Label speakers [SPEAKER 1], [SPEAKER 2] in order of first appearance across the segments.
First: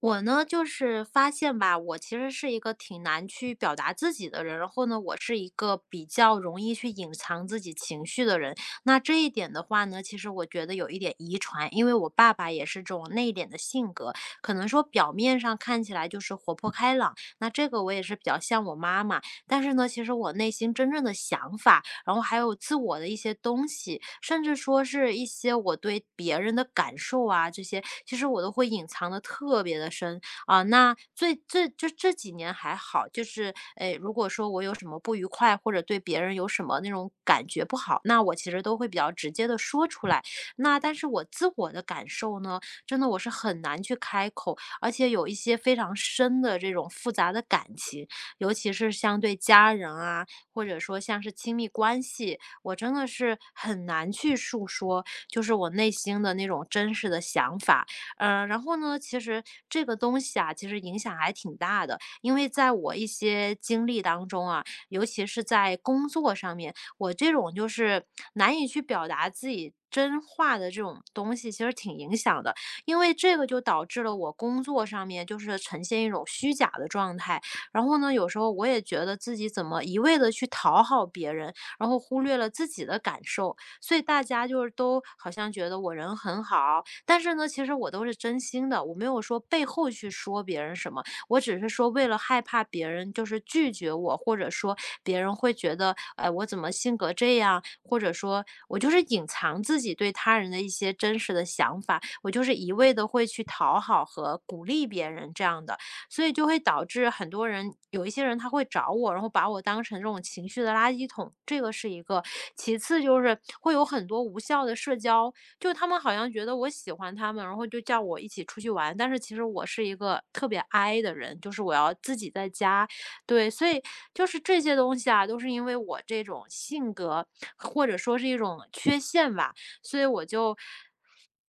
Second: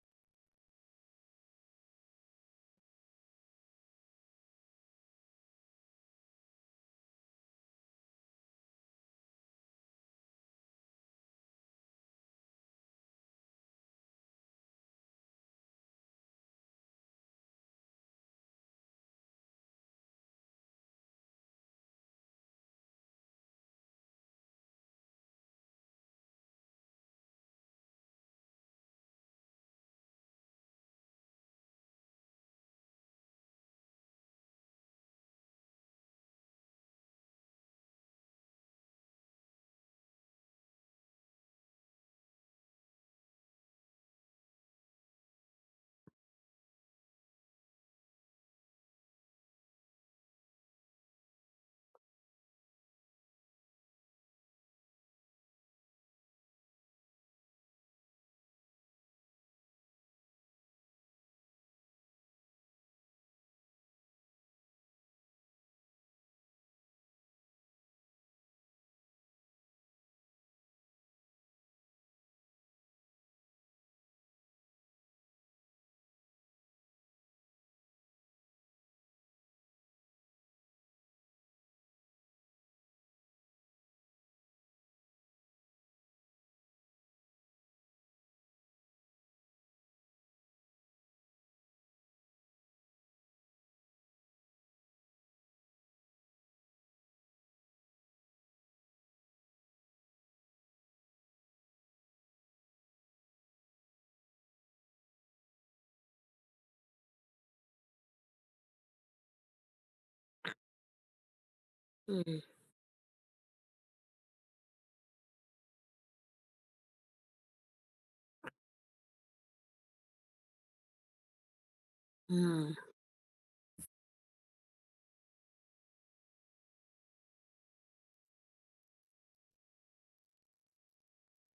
[SPEAKER 1] 我呢，就是发现吧，我其实是一个挺难去表达自己的人，然后呢，我是一个比较容易去隐藏自己情绪的人。那这一点的话呢，其实我觉得有一点遗传，因为我爸爸也是这种内敛的性格，可能说表面上看起来就是活泼开朗，那这个我也是比较像我妈妈，但是呢，其实我内心真正的想法。然后还有自我的一些东西，甚至说是一些我对别人的感受啊，这些其实我都会隐藏的特别的深啊。那最这就这几年还好，就是诶，如果说我有什么不愉快，或者对别人有什么那种感觉不好，那我其实都会比较直接的说出来。那但是我自我的感受呢，真的我是很难去开口，而且有一些非常深的这种复杂的感情，尤其是像对家人啊，或者说像是亲密关系，我真的是很难去诉说，就是我内心的那种真实的想法。然后呢，其实这个东西啊，其实影响还挺大的，因为在我一些经历当中啊，尤其是在工作上面，我这种就是难以去表达自己真话的这种东西，其实挺影响的。因为这个就导致了我工作上面就是呈现一种虚假的状态，然后呢，有时候我也觉得自己怎么一味的去讨好别人，然后忽略了自己的感受，所以大家就是都好像觉得我人很好，但是呢，其实我都是真心的，我没有说背后去说别人什么，我只是说为了害怕别人就是拒绝我，或者说别人会觉得，哎，我怎么性格这样，或者说我就是隐藏自己对他人的一些真实的想法，我就是一味的会去讨好和鼓励别人这样的，所以就会导致很多人，有一些人他会找我，然后把我当成这种情绪的垃圾桶，这个是一个。
[SPEAKER 2] 嗯
[SPEAKER 1] 其次就是会有很多无效的社交，就他们好像觉得我喜欢他们，然后就叫我一起出去玩，但是其实我是一个特别 I 的人，就是我要自己在
[SPEAKER 2] 嗯
[SPEAKER 1] 家。对，所以就是这些东西啊，都是因为我这种性格或者说是一种缺陷吧，所以我就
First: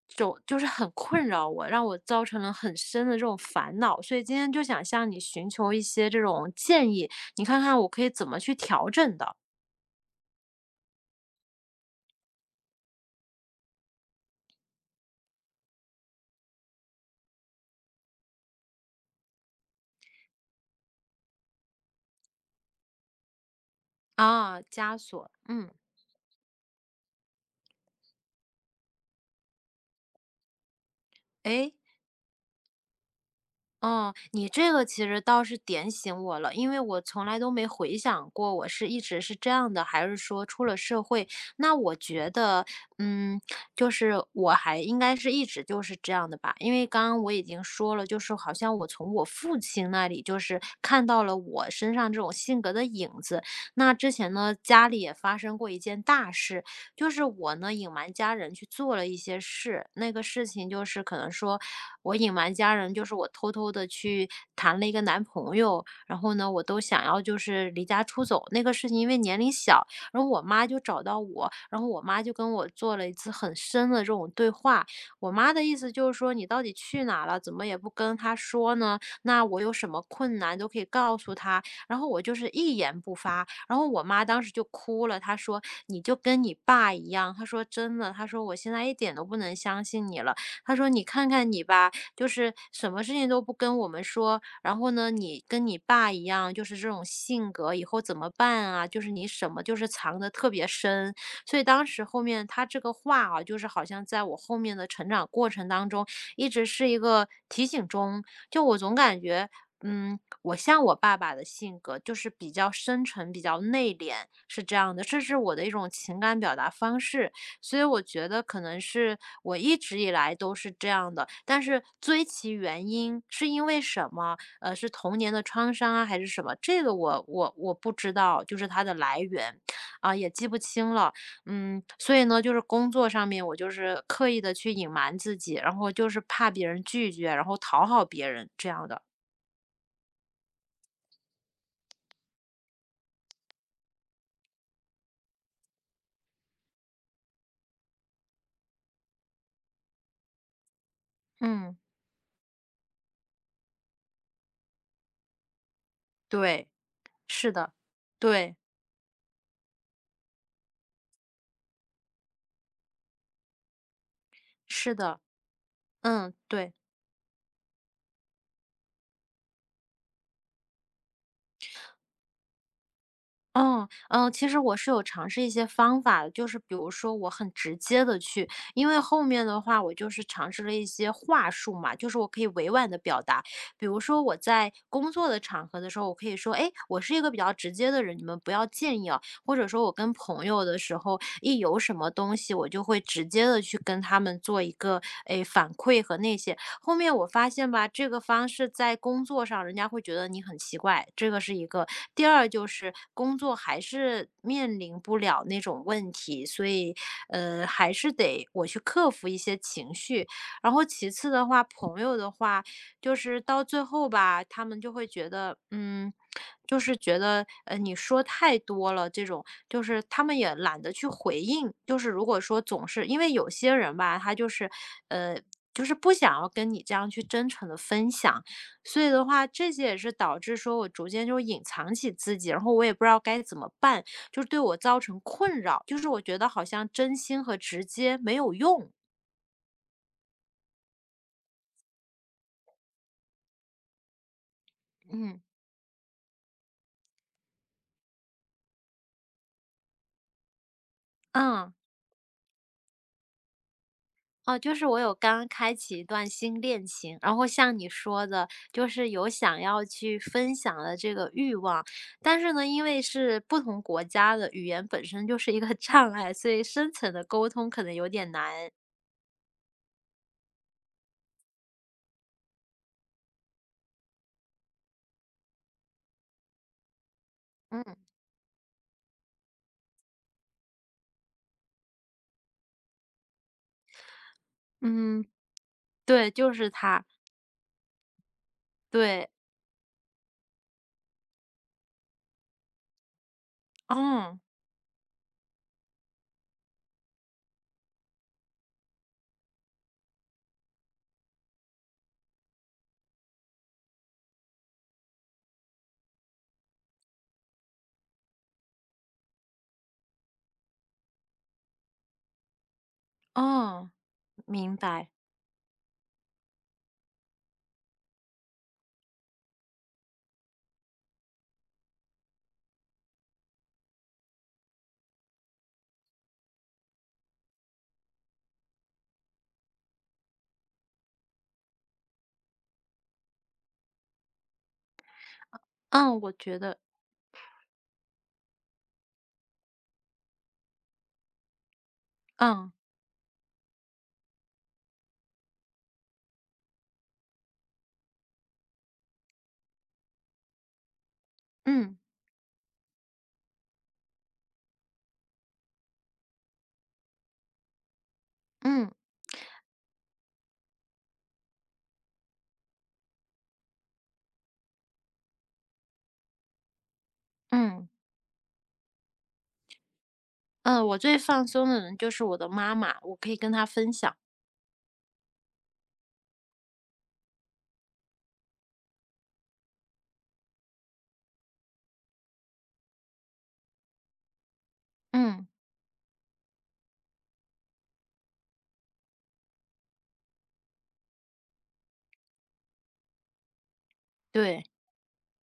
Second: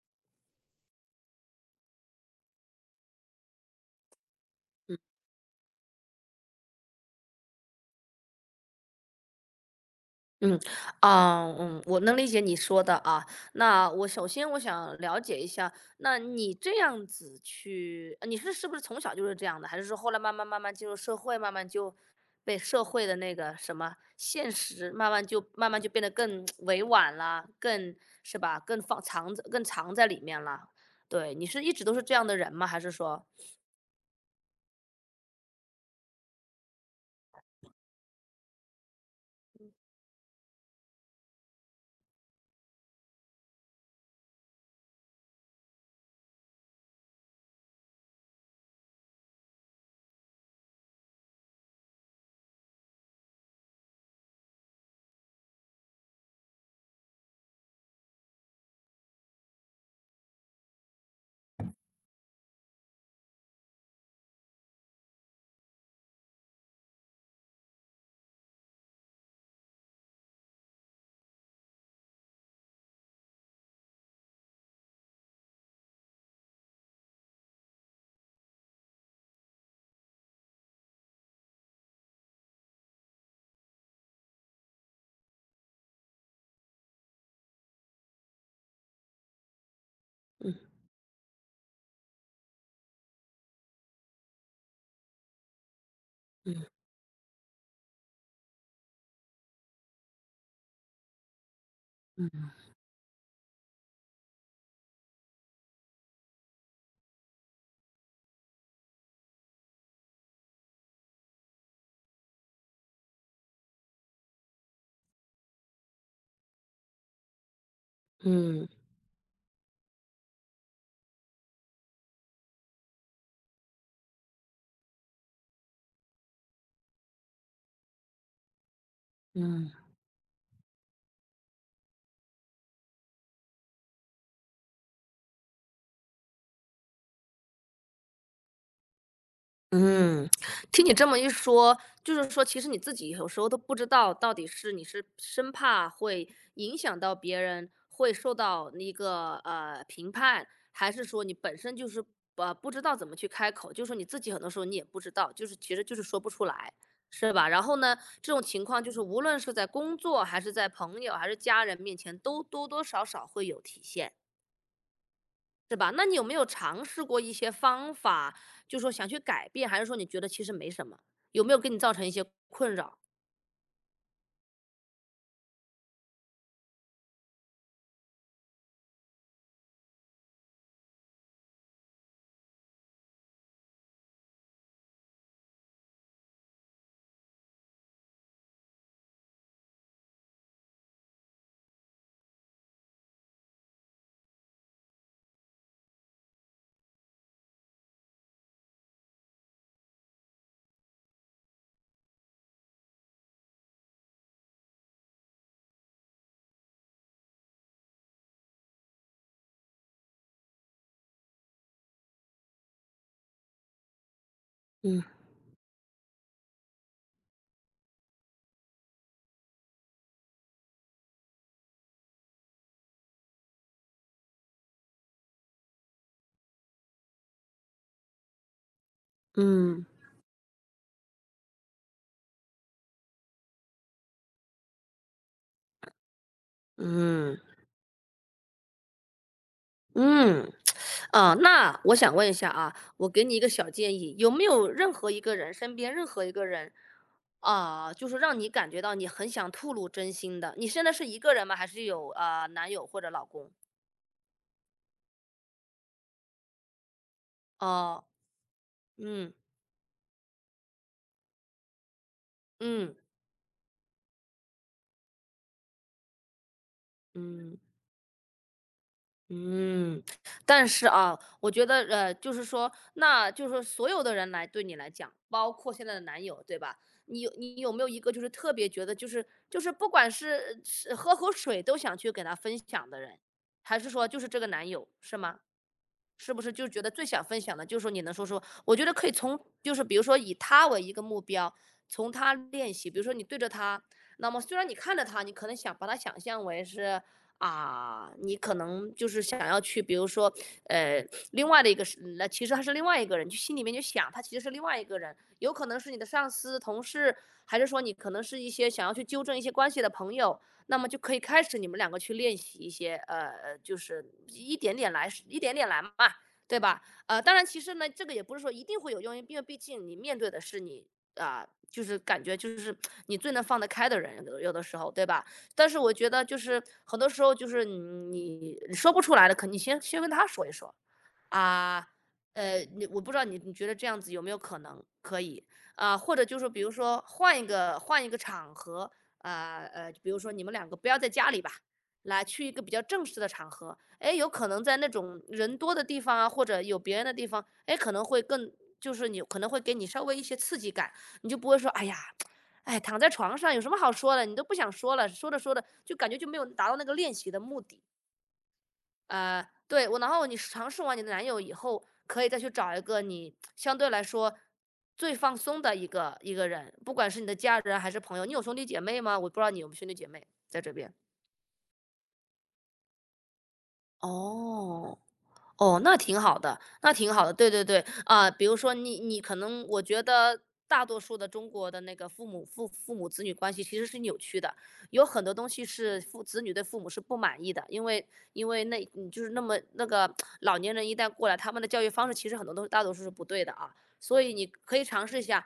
[SPEAKER 1] 就就是很困扰我，让我造成了很深的这种烦恼，所以今天就想向你寻求一些这种建议，你看看我可以怎么去调整的。
[SPEAKER 2] 嗯。啊，我能理解你说的啊。那我首先我想了解一下，那你这样子去，你是不是从小就是这样的，还是说后来慢慢慢慢进入社会，慢慢就被社会的那个什么现
[SPEAKER 1] 啊，
[SPEAKER 2] 实，
[SPEAKER 1] 枷
[SPEAKER 2] 慢慢
[SPEAKER 1] 锁，
[SPEAKER 2] 就
[SPEAKER 1] 嗯。
[SPEAKER 2] 慢慢就变得更 委婉了，更是吧，更藏在里面了。对，你是一
[SPEAKER 1] 诶。
[SPEAKER 2] 直都是这样的人吗？还是说，
[SPEAKER 1] 嗯，你这个其实倒是点醒我了，因为我从来都没回想过，我是一直是这样的，还是说出了社会？那我觉得，嗯，就是我还应该是一直就是这样的吧，因为刚刚我已经说了，就是好像我从我父亲那里就是看到了我身上这种性格的影子。那之前呢，家里也发生过一件大事，就是我呢隐瞒家人去做了一些事，那个事情就是可能说。我隐瞒家人，就是我偷偷的去谈了一个男朋友，然后呢，我都想要就是离家出走。那个事情因为年龄小，然后我妈就找到我，然后我妈就跟我做了一次很深的这种对话。我妈的意思就是说："你到底去哪了？怎么也不跟她说呢？那我有什么困难都可以告诉她。"然后我就是一言不发，然后我妈当时就哭了，她说："你就跟你爸一样。"她说："真的，她说我现在一点都不能相信你了。"
[SPEAKER 2] 嗯
[SPEAKER 1] 她说："你看看你吧，就是什么事情都不跟我们说，然后呢，你跟你爸一样，就
[SPEAKER 2] 嗯
[SPEAKER 1] 是这种性格，以后怎么办啊？就是你什么就是藏的特别深，所以当时后面
[SPEAKER 2] 嗯
[SPEAKER 1] 他这个话啊，就是好像在我后面的成长过程当中，一直是一个提醒中，就我总感觉。嗯，我像我爸爸的性格，就是比较深沉、比较内敛，是这样的，这是我的一种情感表达方式。所以我觉得可
[SPEAKER 2] 嗯
[SPEAKER 1] 能是我一直以来都是这样的，但是追其原因是因为什么？是童年的创伤啊，还是什么？这个我不知道，就是它的来源，
[SPEAKER 2] 嗯。
[SPEAKER 1] 啊，也记不清了。嗯，所以呢，就是工作上面我就是刻意的去隐瞒自己，然后就是怕别人拒绝，然后讨好别人这样的。
[SPEAKER 2] 嗯，听你这么一说，就是说，其实你自己有时候都不知道，到底是你是生怕会影响到别人，会受到那个评判，还是说你本身
[SPEAKER 1] 嗯，
[SPEAKER 2] 就是不知道怎么去开口，就是说你自己很多时候你也不知道，就是其实就是说不出
[SPEAKER 1] 对，
[SPEAKER 2] 来，是吧？
[SPEAKER 1] 是
[SPEAKER 2] 然
[SPEAKER 1] 的，
[SPEAKER 2] 后呢，这种
[SPEAKER 1] 对，
[SPEAKER 2] 情况就是无论是在工作还是在朋友还是家人面前，都多多少少会有体现。
[SPEAKER 1] 是的，
[SPEAKER 2] 是吧？那你有
[SPEAKER 1] 嗯，
[SPEAKER 2] 没有
[SPEAKER 1] 对。
[SPEAKER 2] 尝试过一些方法，就说想去改变，还是说你觉得其实没什么？有没有给你造成一些困扰？
[SPEAKER 1] 其实我是有尝试一些方法的，就是比如说我很直接的去因为后面的话我就是尝试了一些话术嘛，就是我可以委婉的表达。比如说我在工作的场合的时候，我可以说："哎，我是一个比较直接的人，你们不要介意啊。"或者说我跟朋友的时候，一有什么东西，我就会直接的去跟他们做一个，哎，反馈和那些。后面我发现吧，这个方式在工作上人家会觉得你很奇怪，这个是一个。第二就是工作还是面临不了那种问题，所以还是得我去克服一些情绪。然后其次的话，朋友的话，就是到最后吧，他们就
[SPEAKER 2] 嗯
[SPEAKER 1] 会觉得，嗯，就是觉得，你说太多了，这种就是他们也懒得去回应。就是如果说总是因为有些人吧，他就是，呃，就是不想要跟你这样去真诚的分享，所以的话，这些
[SPEAKER 2] 嗯
[SPEAKER 1] 也是导致说我逐渐就隐藏起自己，然后我也不知道该怎么办，就是对我造成困扰，就是我觉得好像真
[SPEAKER 2] 嗯
[SPEAKER 1] 心和直接没有用，
[SPEAKER 2] 嗯。啊，那我想问一下啊，我给你一个小建议，有没有任何一个
[SPEAKER 1] 嗯。
[SPEAKER 2] 人，身边任何一个人，啊、就是让你感觉到你很想吐露真心的？你现在是一个人吗？还
[SPEAKER 1] 嗯。
[SPEAKER 2] 是有啊、男友或者老公？
[SPEAKER 1] 哦，就是我有刚刚开启一段新恋情，然后像你
[SPEAKER 2] 哦、
[SPEAKER 1] 说的，就是有
[SPEAKER 2] 嗯
[SPEAKER 1] 想要去分享的这个欲望，但是呢，因
[SPEAKER 2] 嗯
[SPEAKER 1] 为是不同国家的语言本身就是一个 障碍，所以深层的沟
[SPEAKER 2] 嗯。
[SPEAKER 1] 通可能有点难。
[SPEAKER 2] 嗯，但是啊，我觉得就是说，那就是说所有的人来对你来讲，包括现在的男友，对吧？你有你有没
[SPEAKER 1] 嗯
[SPEAKER 2] 有一个就是特别觉得就是不管是喝口水都想去给他分享的人，还是说就是这个男友，是
[SPEAKER 1] 嗯，
[SPEAKER 2] 吗？
[SPEAKER 1] 对，
[SPEAKER 2] 是不是
[SPEAKER 1] 就
[SPEAKER 2] 就
[SPEAKER 1] 是
[SPEAKER 2] 觉得
[SPEAKER 1] 他，
[SPEAKER 2] 最想分享的，就是说你能说说，我觉得可以
[SPEAKER 1] 对，
[SPEAKER 2] 从就是比如说以他为一个目标，从他练习。比如说你对着他，那
[SPEAKER 1] 嗯
[SPEAKER 2] 么虽然你看着他，你可能想把他想象为是啊，你可能就是想要去，比如说呃，另外的一个是，那其实他是另外一个人，就心里面就想他其实是另外一个人，有可能是你的上司、同事，还是说你可能是一些想要去纠正一些关系的朋友，那么就可以开始你们两个去练习一些，就
[SPEAKER 1] 嗯，
[SPEAKER 2] 是一
[SPEAKER 1] 明
[SPEAKER 2] 点点
[SPEAKER 1] 白，
[SPEAKER 2] 来，一点点来嘛，对吧？当然，其实呢，这个也不是说一定会有用，因为毕竟你面对的是你啊、就是感觉就是你最能放得开的人，有的时候，对吧？但是我觉得就是很多时候就是你说不出来的，可你先跟他说一说，啊，我不知道你觉得这样子有没有可能可以啊？或
[SPEAKER 1] 嗯，
[SPEAKER 2] 者
[SPEAKER 1] 我
[SPEAKER 2] 就是
[SPEAKER 1] 觉
[SPEAKER 2] 比如
[SPEAKER 1] 得，
[SPEAKER 2] 说换一个场合，啊比如说你们两个不要在家里吧，来去一个
[SPEAKER 1] 嗯
[SPEAKER 2] 比较正式的场合，哎，有可能在那种人多的地方啊，或者有别人的地方，哎，可能会更就是你可能会给你稍微一些刺激感，你就不会说哎
[SPEAKER 1] 嗯
[SPEAKER 2] 呀。哎，躺在床上有什么好说的？你都不想说了，说着说着就感觉就没有达到那个练习的目的。
[SPEAKER 1] 嗯
[SPEAKER 2] 对，然后你尝试完你的男友以后，可以再去找一个你相对来说最放松的一个人，不管是你的家人
[SPEAKER 1] 嗯
[SPEAKER 2] 还是朋友。你有兄弟姐妹吗？我不知道你有没有兄弟姐妹在这
[SPEAKER 1] 嗯，
[SPEAKER 2] 边。
[SPEAKER 1] 我最放松的人就是我的妈妈，我可以跟她分享，
[SPEAKER 2] 哦，哦，那挺好的，那挺好的，对对对，啊，比如说你可能我觉得大多数的中国的那个父母子女关系其实是扭曲的，有很多
[SPEAKER 1] 嗯，
[SPEAKER 2] 东西是父子女对父母是不满意的，因为那就是那么那个老年人一旦过来，他们的教育方式其实很多都大多数是不对的啊，所以你
[SPEAKER 1] 对，
[SPEAKER 2] 可以尝试一下，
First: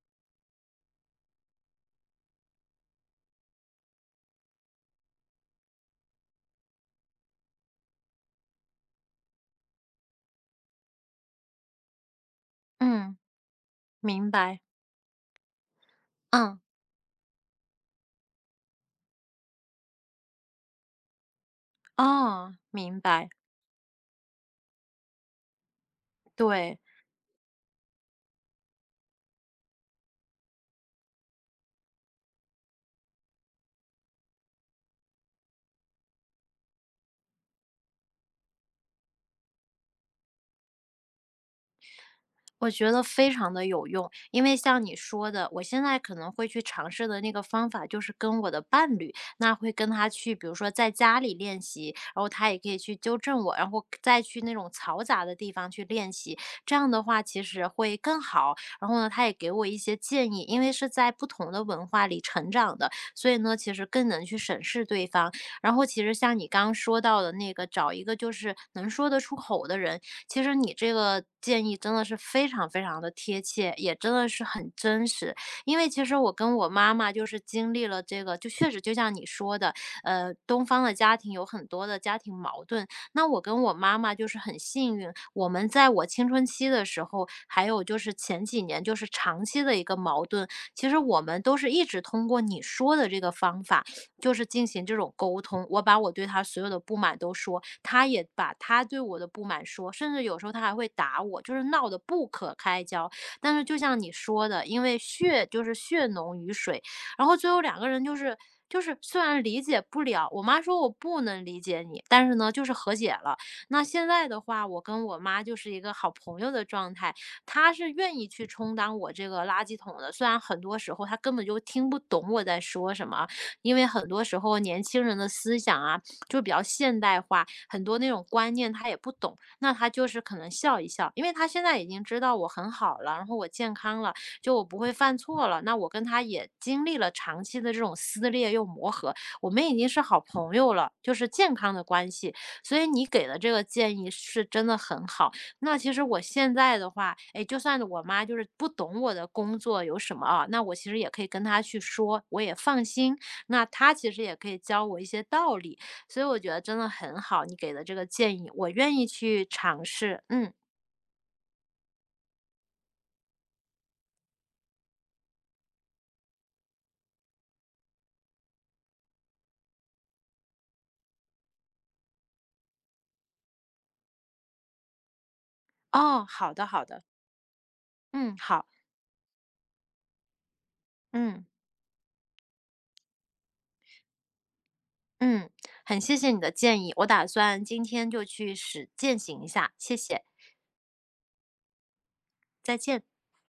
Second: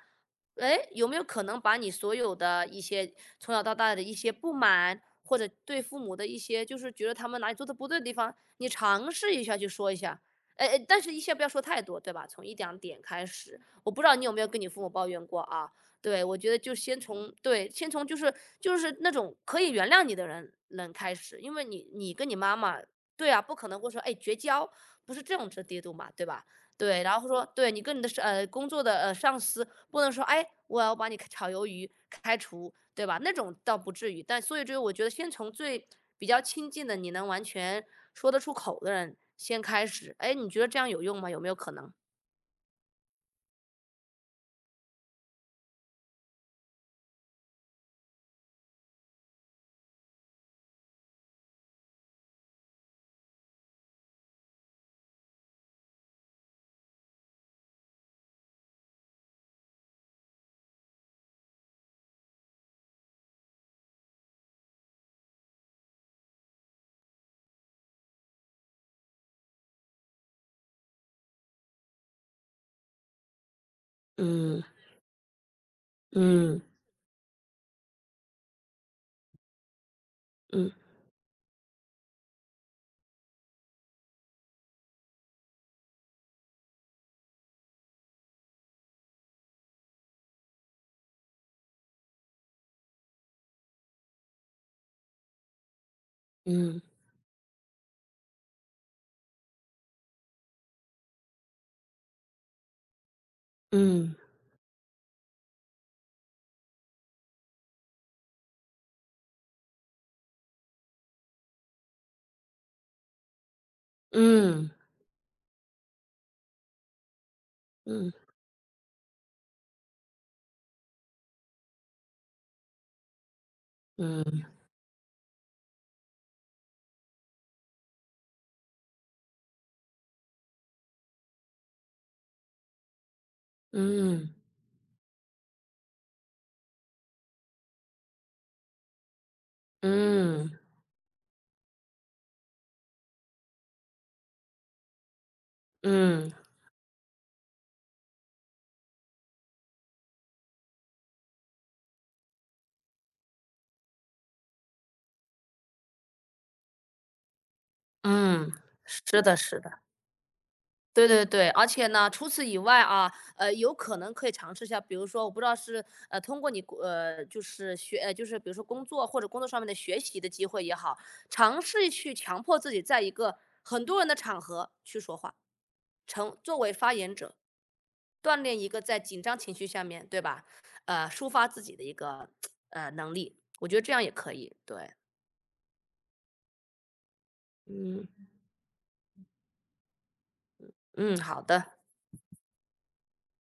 [SPEAKER 2] 哎，有没有可能把你所有的一些从小到大的一些不满，或者对父母的一些就是觉得他们哪里做的不对的地方，你尝试一下去说一下，哎哎，但是一下不要说太多，对吧？从一两点
[SPEAKER 1] 嗯，
[SPEAKER 2] 开始，我不知道你
[SPEAKER 1] 明
[SPEAKER 2] 有没有跟
[SPEAKER 1] 白。
[SPEAKER 2] 你父母抱怨过啊？对，我觉得
[SPEAKER 1] 嗯，
[SPEAKER 2] 就先从对，先从就是那种可以原谅你的人开始，因为你跟你
[SPEAKER 1] 哦，
[SPEAKER 2] 妈妈，
[SPEAKER 1] 明白，
[SPEAKER 2] 对啊，不可能会说哎绝交，不是这种这低度嘛，对吧？
[SPEAKER 1] 对。
[SPEAKER 2] 对，然后说对你跟你的工作的上司，不能说，哎，我要把你炒鱿鱼、开除，对吧？那种倒不至于，但所以这个我觉得先从最比较亲近的，你能完全说得出口的人先开始。哎，你觉得这样有用吗？有没有可能？
[SPEAKER 1] 我觉得非常的有用，因为像你说的，我现在可能会去尝试的那个方法就是跟我的伴侣，那会跟他去，比如说在家里练习，然后他也可以去纠正我，然后再去那种嘈杂的地方去练习，这样的话其实会更好。然后呢，他也给我一些建议，因为是在不同的文化里成长的，所以呢，其实更能去审视对方。然后其实像你刚刚说到的那个，找一个就是能说得出口的人，其实你这个建议真的是非常非常的贴切，也真的是
[SPEAKER 2] 嗯
[SPEAKER 1] 很真实。因为其实我跟
[SPEAKER 2] 嗯
[SPEAKER 1] 我妈妈就是经历了这个，就确实就像你说的，东方
[SPEAKER 2] 嗯
[SPEAKER 1] 的家庭有很多的家庭矛盾。那我跟我妈妈就是很幸运，我们在我青春期的时候，还有就是前几年就是长期的一个矛盾，其实我们都是一直通过你说的这个方法。就是进行这种沟通，我把我对他所有的
[SPEAKER 2] 嗯
[SPEAKER 1] 不满都说，他也把他对我的不满说，甚至有时候他还会打我，就是闹得不可开交。但是就像你
[SPEAKER 2] 嗯
[SPEAKER 1] 说的，因为血就是血浓于水，然后最后两个人就是虽然理解不了，我妈说我不能理解你，但是呢就是和解了。那现在的话，
[SPEAKER 2] 嗯
[SPEAKER 1] 我跟我妈就是一个好朋友的状态，她是愿
[SPEAKER 2] 嗯
[SPEAKER 1] 意去充当我这个垃圾桶的，虽然很多时候她根本就听不懂我在说什么啊因为很多时
[SPEAKER 2] 嗯
[SPEAKER 1] 候年轻人的思想啊，就比较现代化，很多那种观念他也不懂，那他就是可能笑一笑，因为他现在已经知道我很好了，然后我健康了，
[SPEAKER 2] 嗯
[SPEAKER 1] 就我不会犯错了，那我跟他也经历了长期的这种撕裂又磨合，我们已经是好
[SPEAKER 2] 嗯
[SPEAKER 1] 朋友了，就是健康的关系，所以你给的这个建议是真的很好。那其实我
[SPEAKER 2] 嗯
[SPEAKER 1] 现在的话，哎，就算我妈就是不懂我的工作有什么啊，那我其实也可以跟她去说，我也放心。那他其实也可以教我一些道理，所以我觉得真的很好，你给的这个建议，
[SPEAKER 2] 嗯，
[SPEAKER 1] 我愿意
[SPEAKER 2] 是的，
[SPEAKER 1] 去
[SPEAKER 2] 是的。
[SPEAKER 1] 尝试。嗯，
[SPEAKER 2] 对对对，而且呢，除此以外啊，有可能可以尝试一下，比如说，我不知道是通过你就是就是比如说工作或者工作上面的学习的机会也好，尝试去强迫自己在一个很多人的场合去说话，
[SPEAKER 1] 哦，
[SPEAKER 2] 成
[SPEAKER 1] 好
[SPEAKER 2] 作
[SPEAKER 1] 的，
[SPEAKER 2] 为
[SPEAKER 1] 好
[SPEAKER 2] 发
[SPEAKER 1] 的，
[SPEAKER 2] 言者，
[SPEAKER 1] 嗯，
[SPEAKER 2] 锻炼
[SPEAKER 1] 好，
[SPEAKER 2] 一个在紧张情绪下面，对吧？抒
[SPEAKER 1] 嗯
[SPEAKER 2] 发自己的一个能力，我觉得这样也可以。对，
[SPEAKER 1] 嗯，很谢谢你的建议，我打算今
[SPEAKER 2] 嗯。
[SPEAKER 1] 天就去实践行一下，谢谢，
[SPEAKER 2] 嗯，好的。
[SPEAKER 1] 再见。